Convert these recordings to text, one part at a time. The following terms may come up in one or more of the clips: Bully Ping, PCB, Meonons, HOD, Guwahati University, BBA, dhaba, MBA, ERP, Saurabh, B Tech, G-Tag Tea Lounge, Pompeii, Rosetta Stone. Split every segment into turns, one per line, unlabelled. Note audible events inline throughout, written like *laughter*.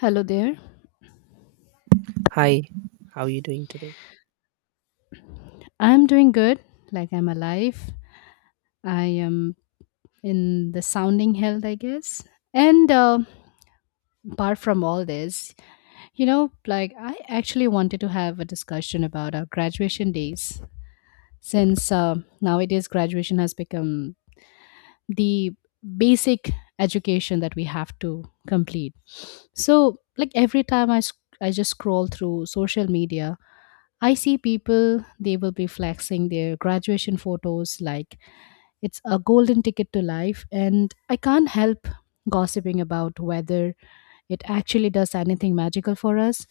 Hello there.
Hi, how are you doing today?
I'm doing good. Like I'm alive. I am in the sounding health, I guess. And apart from all this, you know, like I actually wanted to have a discussion about our graduation days since nowadays graduation has become the basic education that we have to complete. So, like every time I just scroll through social media, I see people, they will be flexing their graduation photos like it's a golden ticket to life, and I can't help gossiping about whether it actually does anything magical for us.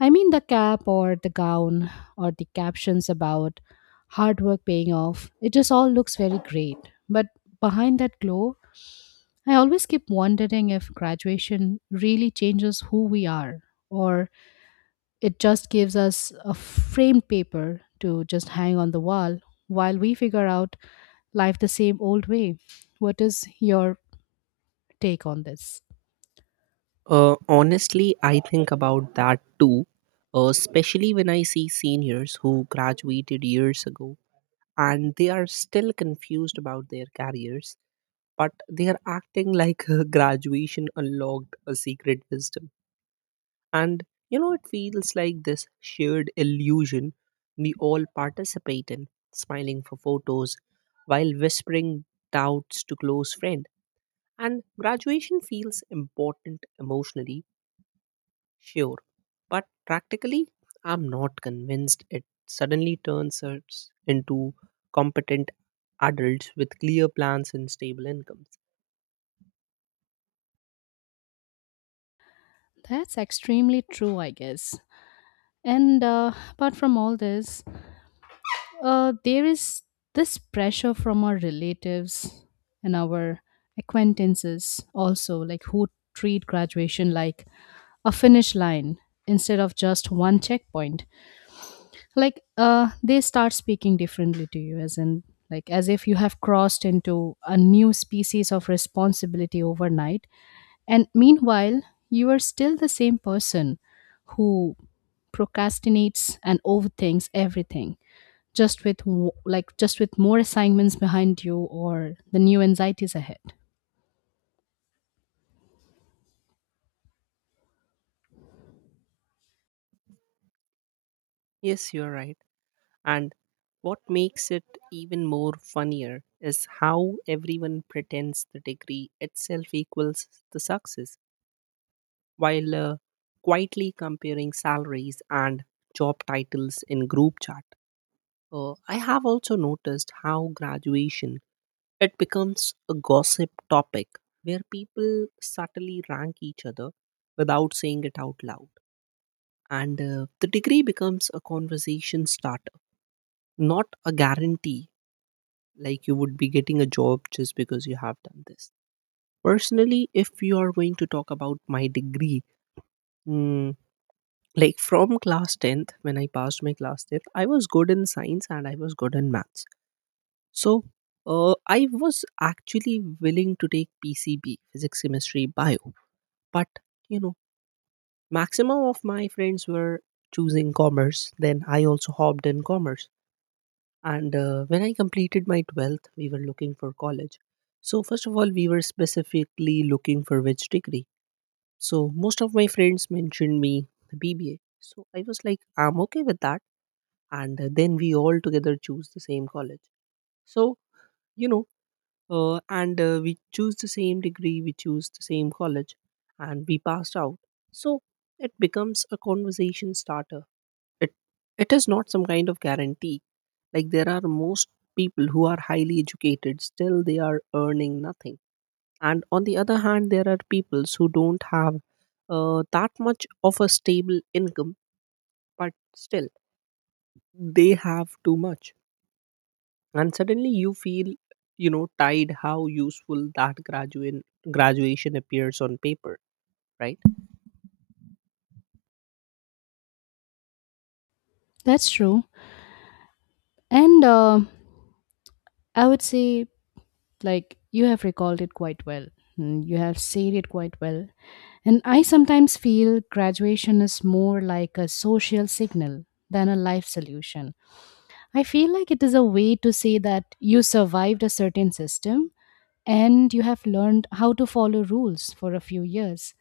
I mean, the cap or the gown or the captions about hard work paying off, it just all looks very great. But behind that glow, I always keep wondering if graduation really changes who we are or it just gives us a framed paper to just hang on the wall while we figure out life the same old way. What is your take on this?
Honestly, I think about that too, especially when I see seniors who graduated years ago and they are still confused about their careers, but they are acting like *laughs* graduation unlocked a secret wisdom. And it feels like this shared illusion we all participate in, smiling for photos while whispering doubts to close friend. And graduation feels important emotionally, sure, but practically, I'm not convinced it suddenly turns us into competent adults with clear plans and stable incomes.
That's extremely true, I guess. And apart from all this, there is this pressure from our relatives and our acquaintances also, like who treat graduation like a finish line instead of just one checkpoint. Like they start speaking differently to you as in like as if you have crossed into a new species of responsibility overnight, and meanwhile you are still the same person who procrastinates and overthinks everything, just with just with more assignments behind you or the new anxieties ahead.
Yes, you're right. And what makes it even more funnier is how everyone pretends the degree itself equals the success, while quietly comparing salaries and job titles in group chat. I have also noticed how graduation it becomes a gossip topic where people subtly rank each other without saying it out loud, and the degree becomes a conversation starter, not a guarantee like you would be getting a job just because you have done this. Personally, if you are going to talk about my degree, mm, like from class 10th, when I passed my class 10th, I was good in science and I was good in maths. So I was actually willing to take PCB, physics, chemistry, bio, but you know, maximum of my friends were choosing commerce. Then I also hopped in commerce. And when I completed my 12th, we were looking for college. So, first of all, we were specifically looking for which degree. So, most of my friends mentioned me BBA. So, I was like, I'm okay with that. And then we all together choose the same college. So, you know, and we choose the same degree. We choose the same college and we passed out. So it becomes a conversation starter. It it is not some kind of guarantee. Like there are most people who are highly educated, still they are earning nothing, and on the other hand there are peoples who don't have that much of a stable income, but still they have too much. And suddenly you feel, tied how useful that graduate graduation appears on paper, right?
That's true, and I would say, like, you have recalled it quite well. Mm, you have said it quite well. And I sometimes feel graduation is more like a social signal than a life solution. I feel like it is a way to say that you survived a certain system and you have learned how to follow rules for a few years.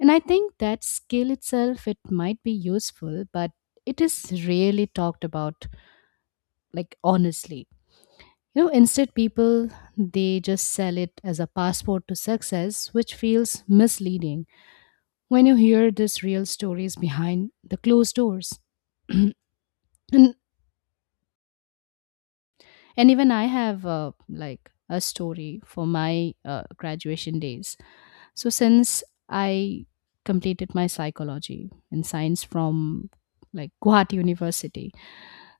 And I think that skill itself, it might be useful, but it is rarely talked about like honestly. You know, instead people, they just sell it as a passport to success, which feels misleading, when you hear this real stories behind the closed doors *clears throat* and even I have like a story for my graduation days. So since I completed my psychology and science from like Guwahati University,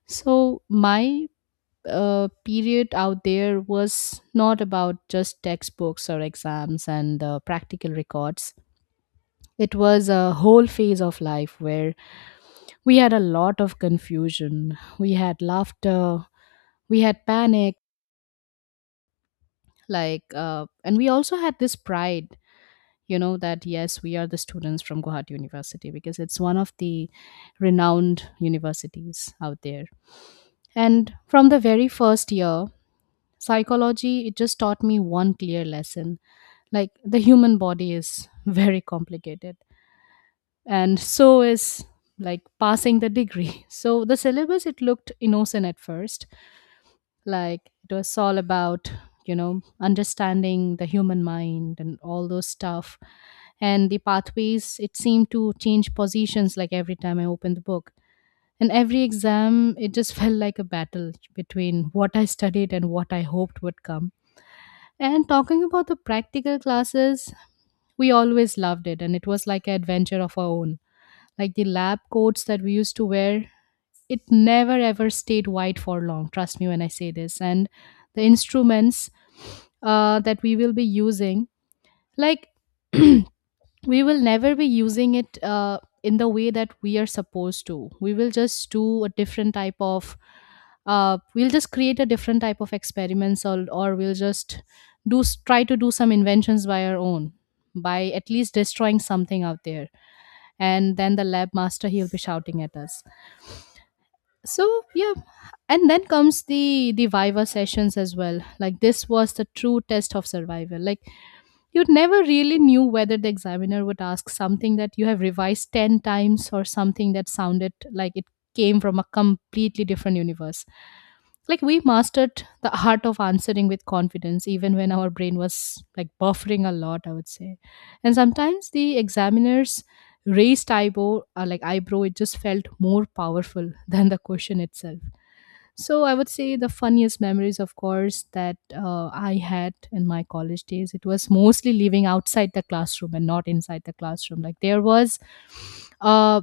so my period out there was not about just textbooks or exams and practical records. It was a whole phase of life where we had a lot of confusion. We had laughter, we had panic, like, and we also had this pride, you know, that yes, we are the students from Guwahati University because it's one of the renowned universities out there. And from the very first year, psychology, it just taught me one clear lesson, like, the human body is *laughs* very complicated, and so is like passing the degree. *laughs* So the syllabus, it looked innocent at first, like it was all about, you know, understanding the human mind and all those stuff, and the pathways, it seemed to change positions like every time I opened the book. And every exam, it just *laughs* felt like a battle between what I studied and what I hoped would come. And talking about the practical classes, we always loved it, and it was like an adventure of our own. Like the lab coats that we used to wear, it never ever stayed white for long. Trust me when I say this. And the instruments that we will be using, like *clears throat* we will never be using it in the way that we are supposed to. We will just do a different type of we'll just create a different type of experiments, or we'll just try to do some inventions by our own, by at least destroying something out there, and then the lab master, he'll be shouting at us. So yeah. And then comes the viva sessions as well. Like this was the true test of survival. Like, you never really knew whether the examiner would ask something that you have revised 10 times or something that sounded like it came from a completely different universe. Like we mastered the art of answering with confidence, even when our brain was like buffering a lot, I would say. And sometimes the examiner's raised eyebrow, eyebrow, it just felt more powerful *laughs* than the question itself. So I would say the funniest memories, of course, that I had in my college days, it was mostly living outside the classroom and not inside the classroom. Like there was, uh,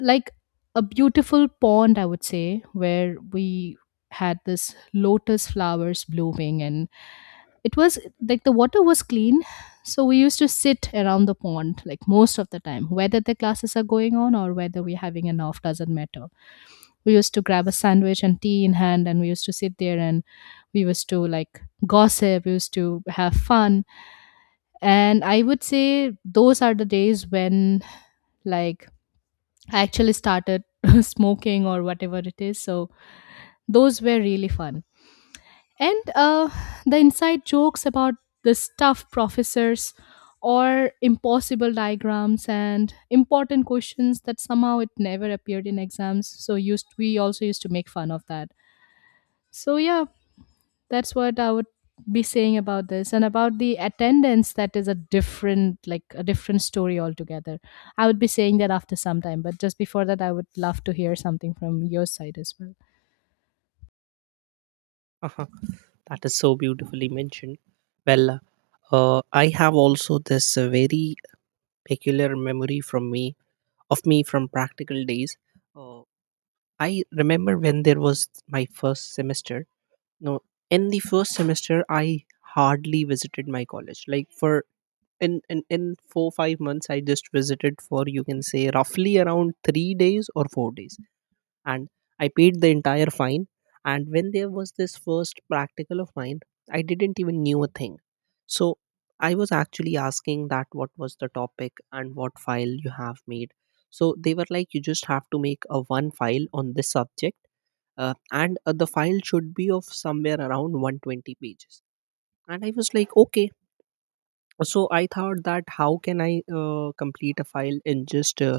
like a beautiful pond, I would say, where we had this lotus flowers blooming, and it was like the water was clean. So we used to sit around the pond like most of the time, whether the classes are going on or whether we're having an off, doesn't matter, we used to grab a sandwich and tea in hand, and we used to sit there, and we used to like gossip, we used to have fun. And I would say those are the days when, like, I actually started *laughs* smoking or whatever it is. So those were really fun. And the inside jokes about the stuff professors or impossible diagrams and important questions that somehow it never appeared in exams, so used we also used to make fun of that. So yeah. That's what I would be saying about this, and about the attendance, that is a different, like a different story altogether. I would be saying that after some time, but just before that, I would love to hear something from your side as well.
Uh-huh. That is so beautifully mentioned. Well, I have also this very peculiar memory from me of me from practical days. uh, I remember when there was my first semester. No, in the first semester I hardly visited my college, like for in 4 5 months. I just visited for, you can say, roughly around 3 days or 4 days, and I paid the entire fine. And when there was this first practical of mine, I didn't even knew a thing. So I was actually asking that what was the topic and what file you have made. So they were like, you just have to make a one file on this subject. And The file should be of somewhere around 120 pages. And I was like, okay. So I thought that how can I complete a file in just uh,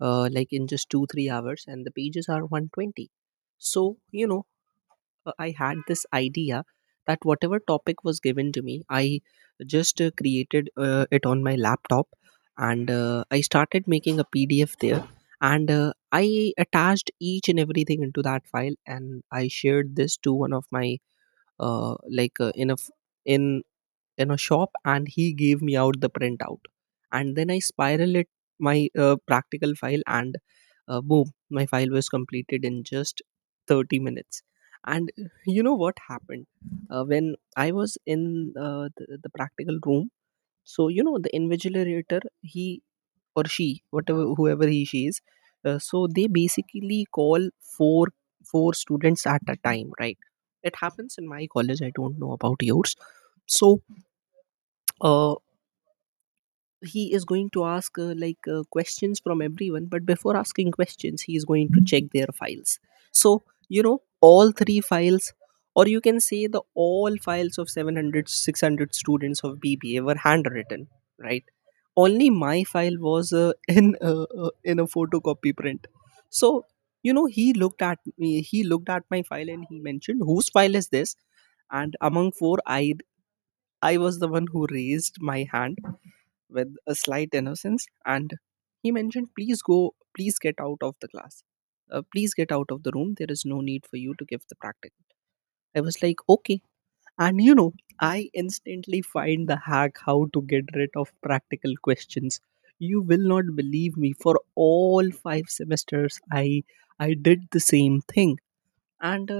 uh, like in just 2 3 hours and the pages are 120. So I had this idea that whatever topic was given to me, I just created it on my laptop. And I started making a pdf there. And I attached each and everything into that file, and I shared this to one of my uh, in a in in a shop, and he gave me out the printout. And then I spiral it my practical file. And boom, my file was completed in just 30 minutes. And you know what happened. When I was in the practical room, so you know the invigilator, he or she, whatever, whoever he she is, so they basically call four four students at a time, right? It happens in my college, I don't know about yours. So uh, he is going to ask questions from everyone, but before asking questions he is going to check their files. So you know, all three files, or you can say the all files of 700, 600 students of bba were handwritten, right? Only my file was *laughs* in a photocopy print. So you know, he looked at me, he looked at my file, and he mentioned, whose file is this? And among four, I was the one who raised my hand with a slight innocence. And he mentioned, please go, please get out of the class. Please get out of the room, there is no need for you to give the practical. I was like, okay. And you know, I instantly find the hack how to get rid of practical questions. You will not believe me, for all 5 semesters I did the same thing. And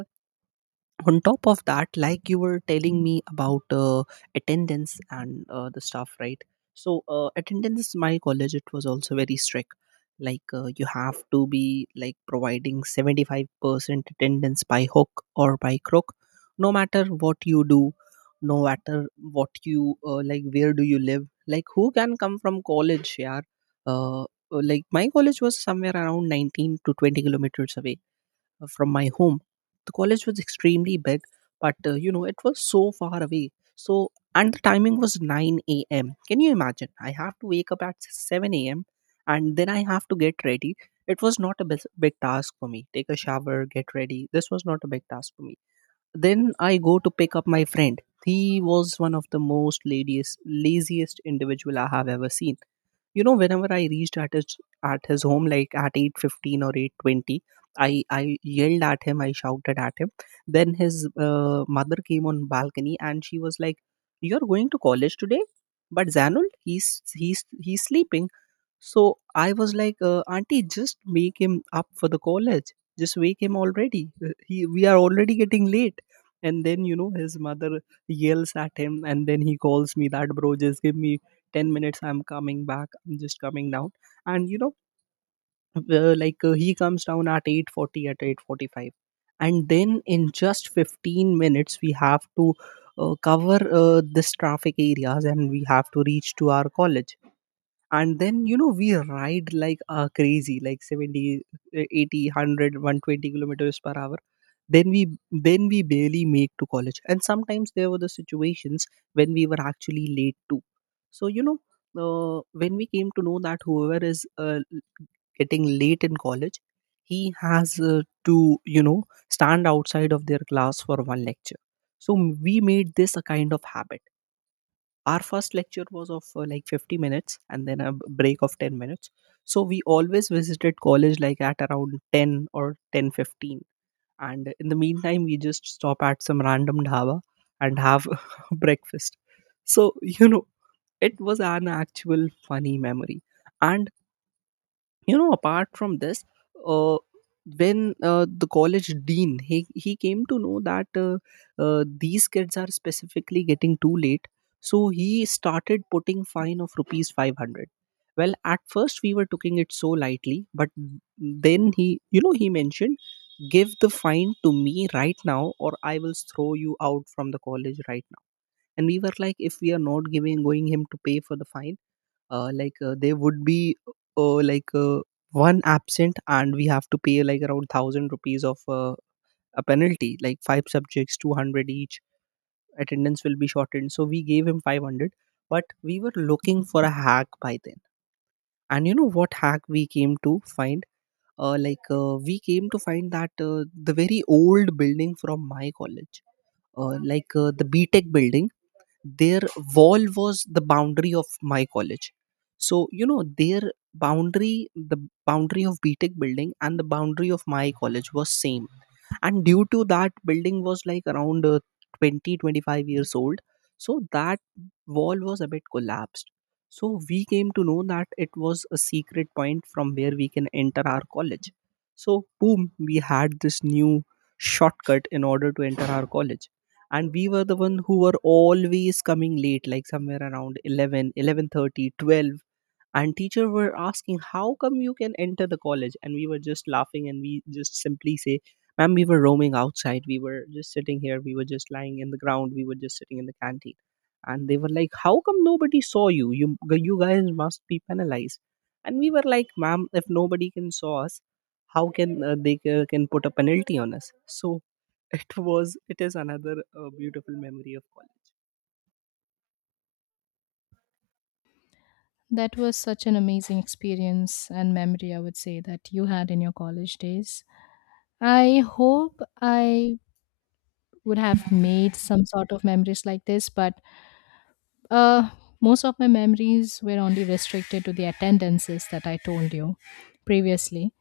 on top of that, like you were telling me about attendance and the stuff, right? So attendance, my college, it was also very strict. Like you have to be like providing 75% attendance by hook or by crook, no matter what you do, no matter what you like, where do you live, like who can come from college, yeah. uh, like my college was somewhere around 19 to 20 kilometers away from my home. The college was extremely big, but it was so far away. So, and the timing was 9 a.m. Can you imagine? I have to wake up at 7 a.m. and then I have to get ready. It was not a big task for me. Take a shower, get ready. This was not a big task for me. Then I go to pick up my friend. He was one of the most laziest individual I have ever seen. You know, whenever I reached at his home like at 8:15 or 8:20, i I yelled at him, I shouted at him. Then his mother came on balcony and she was like, you're going to college today? But Zanul, he's sleeping. So I was like, Auntie, just make him up for the college. Just wake him already. We are already getting late. And then, you know, his mother yells at him. And then he calls me that, bro, just give me 10 minutes. I'm coming back. I'm just coming down. And, you know, he comes down at 8:40, at 8:45. And then in just 15 minutes, we have to cover this traffic areas and we have to reach to our college. And then you know, we ride like crazy, like 70 80 100, 120 kilometers per hour. Then we then we barely make to college, and sometimes there were the situations when we were actually late too. So you know, when we came to know that whoever is getting late in college, he has to stand outside of their class for one lecture. So we made this a kind of habit. Our first lecture was of like 50 minutes, and then a break of 10 minutes. So we always visited college like at around 10 or 10:15, and in the meantime we just stop at some random dhaba and have *laughs* breakfast. So you know, it was an actual funny memory. And you know, apart from this, uh, when the college dean, he came to know that these kids are specifically getting too late, so he started putting fine of rupees 500. Well, at first we were taking it so lightly, but then he you know he mentioned, give the fine to me right now, or I will throw you out from the college right now. And we were like, if we are not giving going him to pay for the fine, they would be uh, like uh, one absent, and we have to pay like around 1,000 rupees of a penalty, like five subjects 200 each. Attendance will be shortened, so we gave him 500. But we were looking for a hack by then. And you know what hack we came to find. We came to find that the very old building from my college, the B Tech building, their wall was the boundary of my college. So you know, the boundary of btech building and the boundary of my college was same. And due to that, building was like around 20 25 years old, so that wall was a bit collapsed. So we came to know that it was a secret point from where we can enter our college. So boom, we had this new shortcut in order to enter our college. And we were the one who were always coming late, like somewhere Around 11, 11:30, 12, and teacher were asking how come you can enter the college. And we were just laughing and we just simply say, ma'am, we were roaming outside, we were just sitting here, we were just lying in the ground, we were just sitting in the canteen. And they were like, how come nobody saw you, you guys must be penalized. And we were like, ma'am, if nobody can saw us, how can they can put a penalty on us? So *laughs* it is another beautiful memory of college.
That was such an amazing experience and memory, I would say, that you had in your college days. I hope I would have made some sort of memories like this, but uh most of my memories were only restricted to the attendances that I told you previously.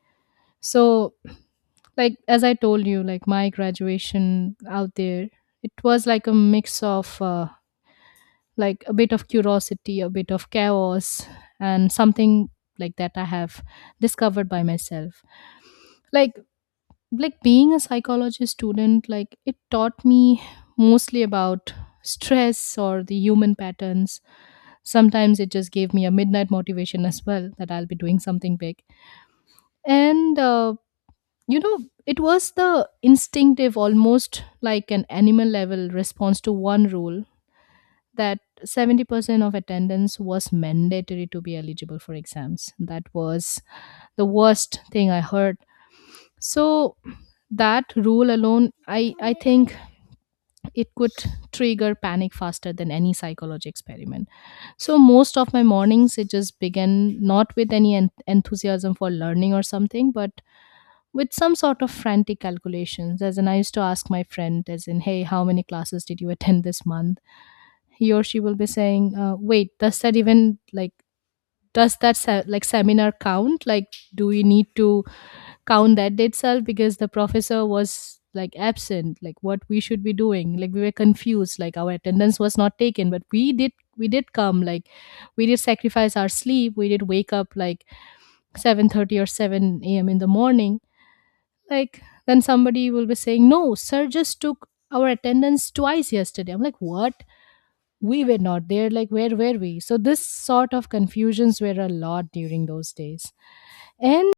So like, as I told you, like my graduation out there, it was like a mix of like a bit of curiosity, a bit of chaos, and something like that I have discovered by myself. like like being a psychology student, like it taught me mostly about stress or the human patterns. Sometimes it just gave me a midnight motivation as well, that I'll be doing something big. And you know, it was the instinctive, almost like an animal level response to one rule, that 70% of attendance was mandatory to be eligible for exams. That was the worst thing I heard. So that rule alone, I think it could trigger panic faster than any psychology experiment. So most of my mornings, it just began not with any enthusiasm for learning or something, but with some sort of frantic calculations. As in, I used to ask my friend, as in, hey, how many classes did you attend this month? He or she will be saying, wait, does that even like seminar count? Like, do we need to count that day itself because the professor was like absent? Like, what we should be doing? Like, we were confused. Like, our attendance was not taken, but we did come. Like, we did sacrifice our sleep. We did wake up like 7:30 or seven a.m. in the morning. Like then somebody will be saying, "No, sir just took our attendance twice yesterday." I'm like, "What? We were not there. Like where were we?" So this sort of confusions were a lot during those days. And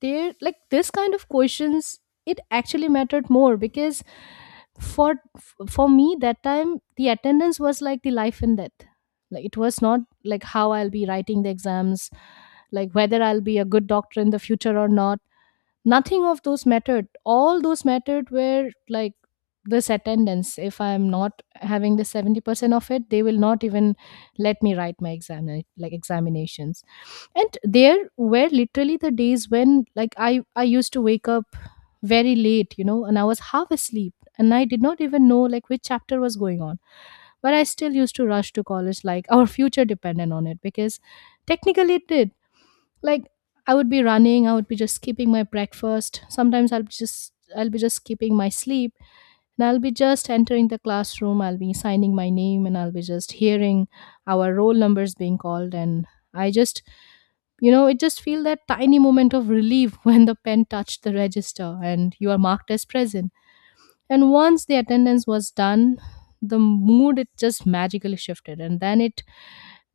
there like this kind of questions, it actually mattered more, because for for me that time, the attendance was like the life and death. Like it was not like how I'll be writing the exams, like whether I'll be a good doctor in the future or not. Nothing of those mattered. All those mattered were like this attendance. If I'm not having the 70% of it, they will not even let me write my exam, like examinations. And there were literally the days when, like, I used to wake up very late, you know, and I was half asleep and I did not even know like which chapter was going on, but I still used to rush to college like *laughs* our future depended on it, because technically it did. Like I would be running, I would be just skipping my breakfast, sometimes I'll be just skipping my sleep, and I'll be just entering the classroom, I'll be signing my name, and I'll be just hearing our roll numbers being called. And I just, you know, it just feel that tiny moment of relief *laughs* when the pen touched the register and you are marked as present. And once the attendance was done, the mood, it just magically shifted. And then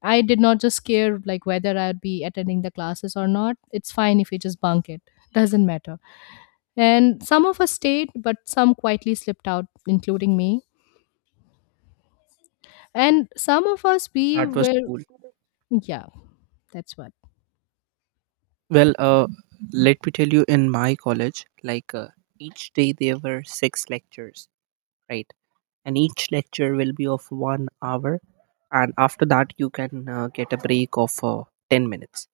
I did not just care like whether I'd be attending the classes or not. It's fine if you just bunk it. Doesn't matter. And some of us stayed, but some quietly slipped out, including me. And some of us,
That was cool.
yeah, that's what.
Well, let me tell you, in my college, like each day there were six lectures, right? And each lecture will be of 1 hour, and after that you can get a break of 10 minutes.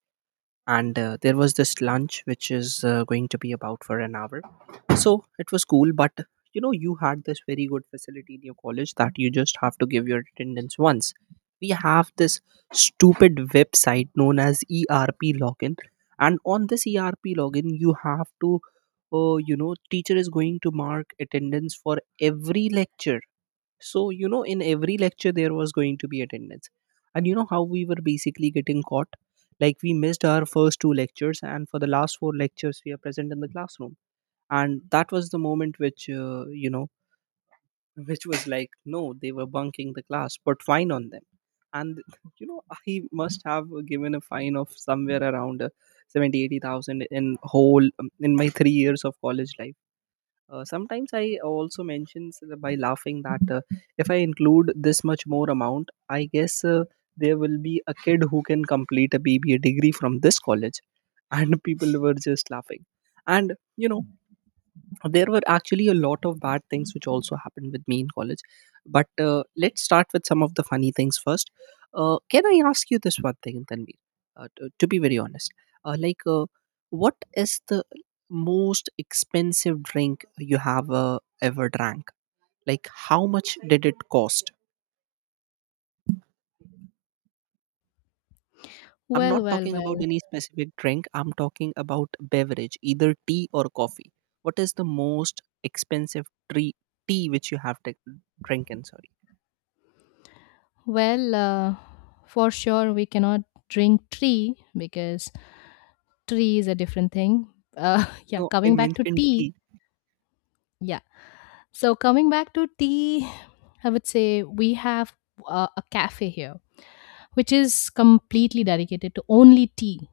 And there was this lunch which is going to be about for an hour. So it was cool. But you know you had this very good facility in your college that you just have to give your attendance once. We have this stupid website known as ERP login, and on this ERP login you have to you know teacher is going to mark attendance for every lecture. So, you know, in every lecture, there was going to be attendance. And you know how we were basically getting caught? Like, we missed our first two lectures, and for the last four lectures, we are present in the classroom. And that was the moment which, you know, *laughs* which was like, no, they were bunking the class, but fine on them. And, *laughs* you know, I must have given a fine of somewhere around 70, 80,000 in whole, in my 3 years of college life. Sometimes I also mentions by laughing that if I include this much more amount, I guess there will be a kid who can complete a BBA degree from this college, and *laughs* people were just laughing. And you know, there were actually a lot of bad things which also happened with me in college. But let's start with some of the funny things first. Can I ask you this one thing, Tanvi? To be very honest, like what is the most expensive drink you have ever drank? Like, how much did it cost? I'm
Well,
not
well,
talking about
well,
any specific drink, I'm talking about beverage, either tea or coffee. What is the most expensive tree, tea which you have drinking, sorry.
well, for sure, we cannot drink tea because tea is a different thing. *laughs* Yeah,
No, I
coming back to
mentioned
tea,
tea.
yeah, So coming back to tea, I would say we have a cafe here, which is completely dedicated to only tea.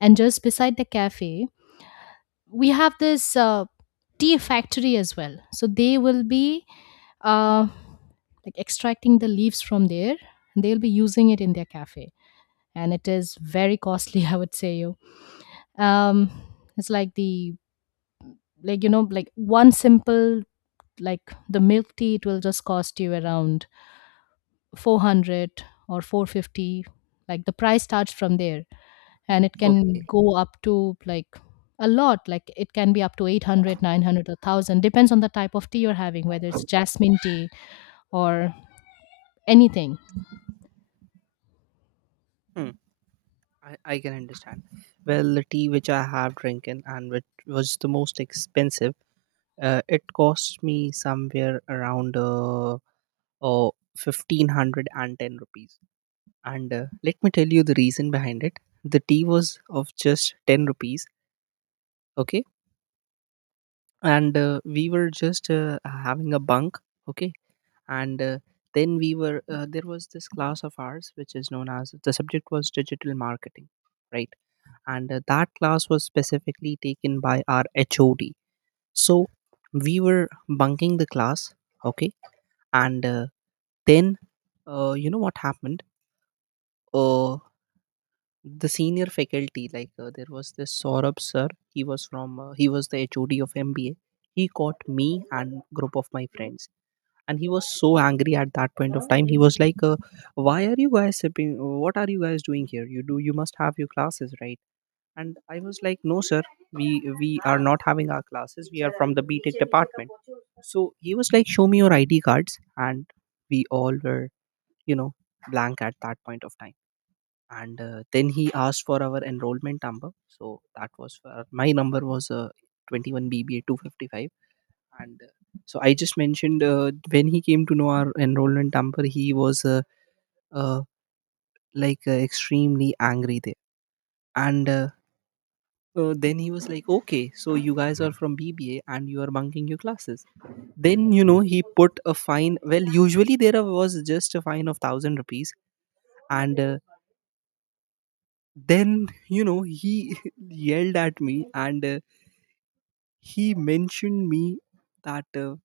And just beside the cafe, we have this tea factory as well. So they will be uh, like extracting the leaves from there, and they'll be using it in their cafe. And it is very costly, *laughs* I would say. Um, it's like the like you know like one simple, like, the milk tea, it will just cost you around 400 or 450. Like, the price starts from there, and it can
Okay.
go up to a lot. Like, it can be up to 800, 900, 900 or 1000, depends on the type of tea you're having, whether it's jasmine tea or anything.
Hmm. *laughs* I can understand. Well, the tea which I have drinking and which was the most expensive, it cost me somewhere around oh, 1510 rupees. And let me tell you the reason behind it. The tea was of just 10 rupees. Okay. And we were just having a bunk. Okay. And then we were, there was this class of ours which is known as, the subject was digital marketing, right? And that class was specifically taken by our HOD. So we were bunking the class, okay, and then you know what happened? Uh, the senior faculty, like there was this Saurabh sir, he was from he was the HOD of MBA. He caught me and group of my friends, and he was so angry at that point of time. He was like, why are you guys sipping? What are you guys doing here? You do you must have your classes, right? And I was like, no sir, we we are not having our classes, we are from the BTech department. So he was like, show me your ID cards. And we all were, you know, blank at that point of time. And then he asked for our enrollment number. So that was for my number was 21 BBA 255. And so I just mentioned, when he came to know our enrollment number he was, uh, like extremely angry there. And so then he was like, okay, so you guys are from BBA and you are bunking your classes. Then, you know, he put a fine. Well, usually there was just a fine of thousand rupees. And then, you know, he *laughs* yelled at me. And he mentioned me that uh,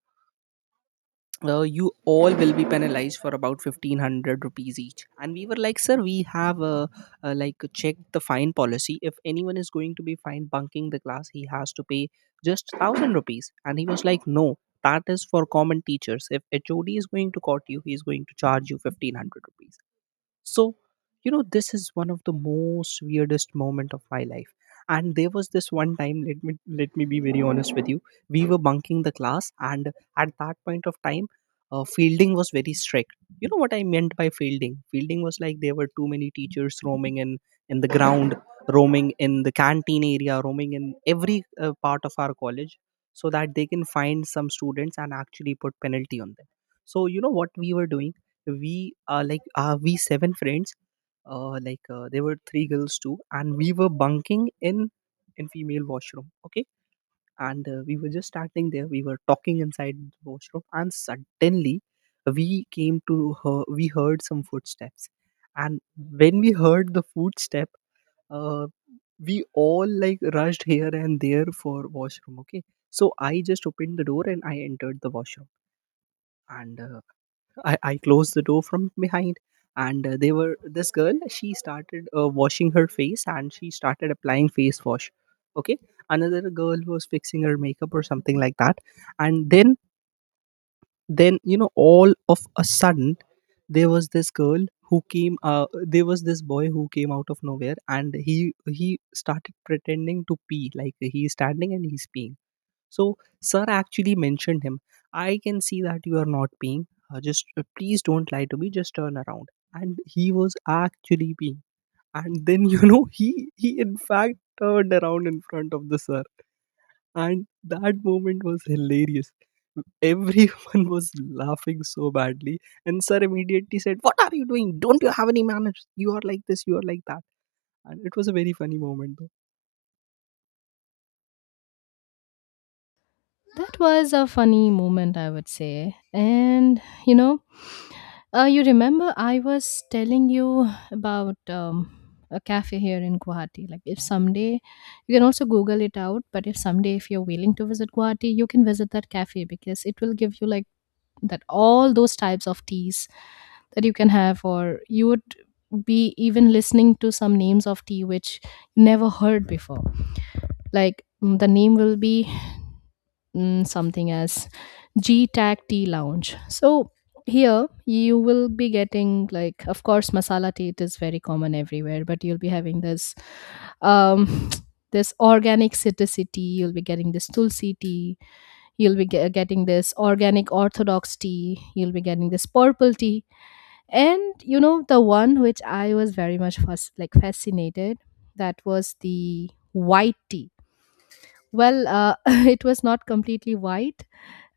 uh, you all will be penalized for about 1500 rupees each. And we were like, sir, we have like checked the fine policy, if anyone is going to be fined bunking the class he has to pay just 1000 rupees. And he was like, no, that is for common teachers, if HOD is going to court you he is going to charge you 1500 rupees. So you know this is one of the most weirdest moment of my life. And there was this one time, let me be very honest with you. We were bunking the class, and at that point of time, fielding was very strict. You know what I meant by fielding? Fielding was like there were too many teachers roaming in the ground, roaming in the canteen area, roaming in every part of our college, so that they can find some students and actually put penalty on them. So you know what we were doing? We are like, are we seven friends. Like there were three girls too, and we were bunking in female washroom, okay. And we were just standing there, we were talking inside the washroom, and suddenly we came to her, we heard some footsteps. And when we heard the footstep, uh, we all like rushed here and there for washroom, okay. So I just opened the door and I entered the washroom. And I closed the door from behind. And they were this girl, she started washing her face and she started applying face wash. Okay. Another girl was fixing her makeup or something like that. And then you know all of a sudden there was this boy who came out of nowhere and he started pretending to pee, like he's standing and he's peeing. So, sir actually mentioned him, I can see that you are not paying. Just please don't lie to me. Just turn around. And he was actually paying. And then *laughs* you know he in fact turned around in front of the sir. And that moment was hilarious. Everyone *laughs* was laughing so badly. And sir immediately said, what are you doing? Don't you have any manners? You are like this. You are like that. And it was a very funny moment.
That was a funny moment, I would say. And, you know, you remember I was telling you about a cafe here in Guwahati. Like, if someday you can also Google it out, but if someday if you're willing to visit Guwahati, you can visit that cafe because it will give you like that, all those types of teas that you can have, or you would be even listening to some names of tea which you never heard before. Like, the name will be something as G-Tag Tea Lounge. So here you will be getting, like, of course masala tea, it is very common everywhere, but you'll be having this um *tsk* this organic citrusy tea, you'll be getting this tulsi tea, you'll be getting this organic orthodox tea, you'll be getting this purple tea. And you know the one which I was very much fascinated, that was the white tea. Well, *laughs* it was not completely white.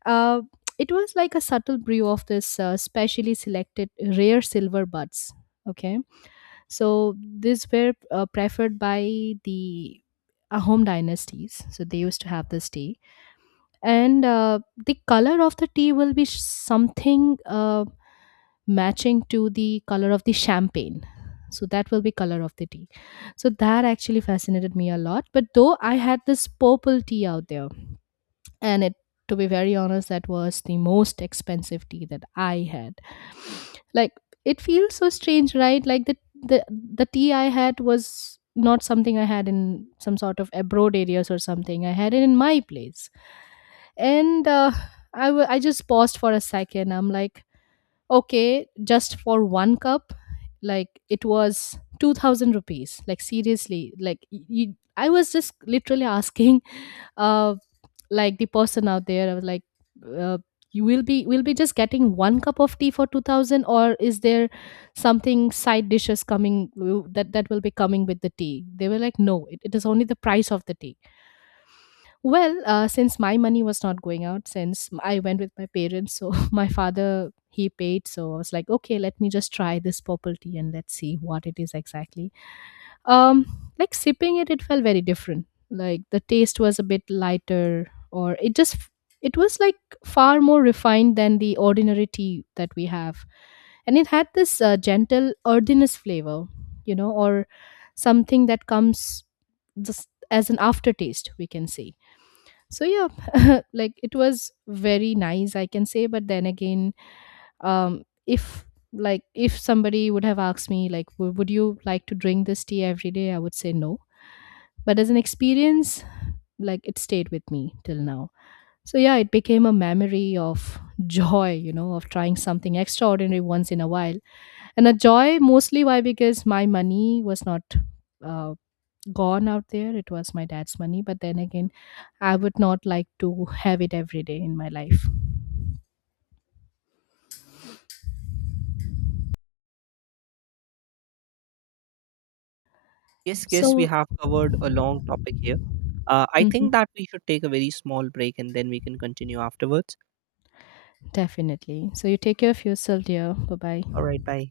uh, it was like a subtle brew of this specially selected rare silver buds. Okay, so these were preferred by the home dynasties. So they used to have this tea, and the color of the tea will be something matching to the color of the champagne. So that will be color of the tea. So that actually fascinated me a lot. But though I had this purple tea out there, and it, to be very honest, that was the most expensive tea that I had. Like, it feels so strange, right? Like the, the tea I had was not something I had in some sort of abroad areas, or something. I had it in my place. And I just paused for a second. I'm like, okay, just for one cup, like it was 2000 rupees. Like, seriously, like I was just literally asking, uh like, the person out there. I was like, uh, you will be, will be just getting one cup of tea for 2000, or is there something side dishes coming, that that will be coming with the tea? They were like, no, it is only the price of the tea. Well, since my money was not going out, since I went with my parents, so *laughs* my father, he paid. So I was like, okay, let me just try this purple tea and let's see what it is exactly. um like, sipping it, it felt very different. Like, the taste was a bit lighter, or it just it was like far more refined than the ordinary tea that we have. And it had this gentle earthiness flavor, you know, or something that comes just as an aftertaste, we can say. So yeah, *laughs* like, it was very nice, I can say. But then again, if, like, if somebody would have asked me like, Would you like to drink this tea every day?" I would say no. But as an experience, like, it stayed with me till now. So yeah, it became a memory of *laughs* joy, you know, of trying something extraordinary once in a while. And a joy mostly, why? Because my money was not uh, gone out there. It was my dad's money. But then again, I would not like to have it every day in my life.
Yes, yes, we
So,
have covered a long topic here. I think
mhm.
that we should take a very small break and then we can continue afterwards.
Definitely. So you take care of yourself, dear. Bye
All
bye.
right, bye.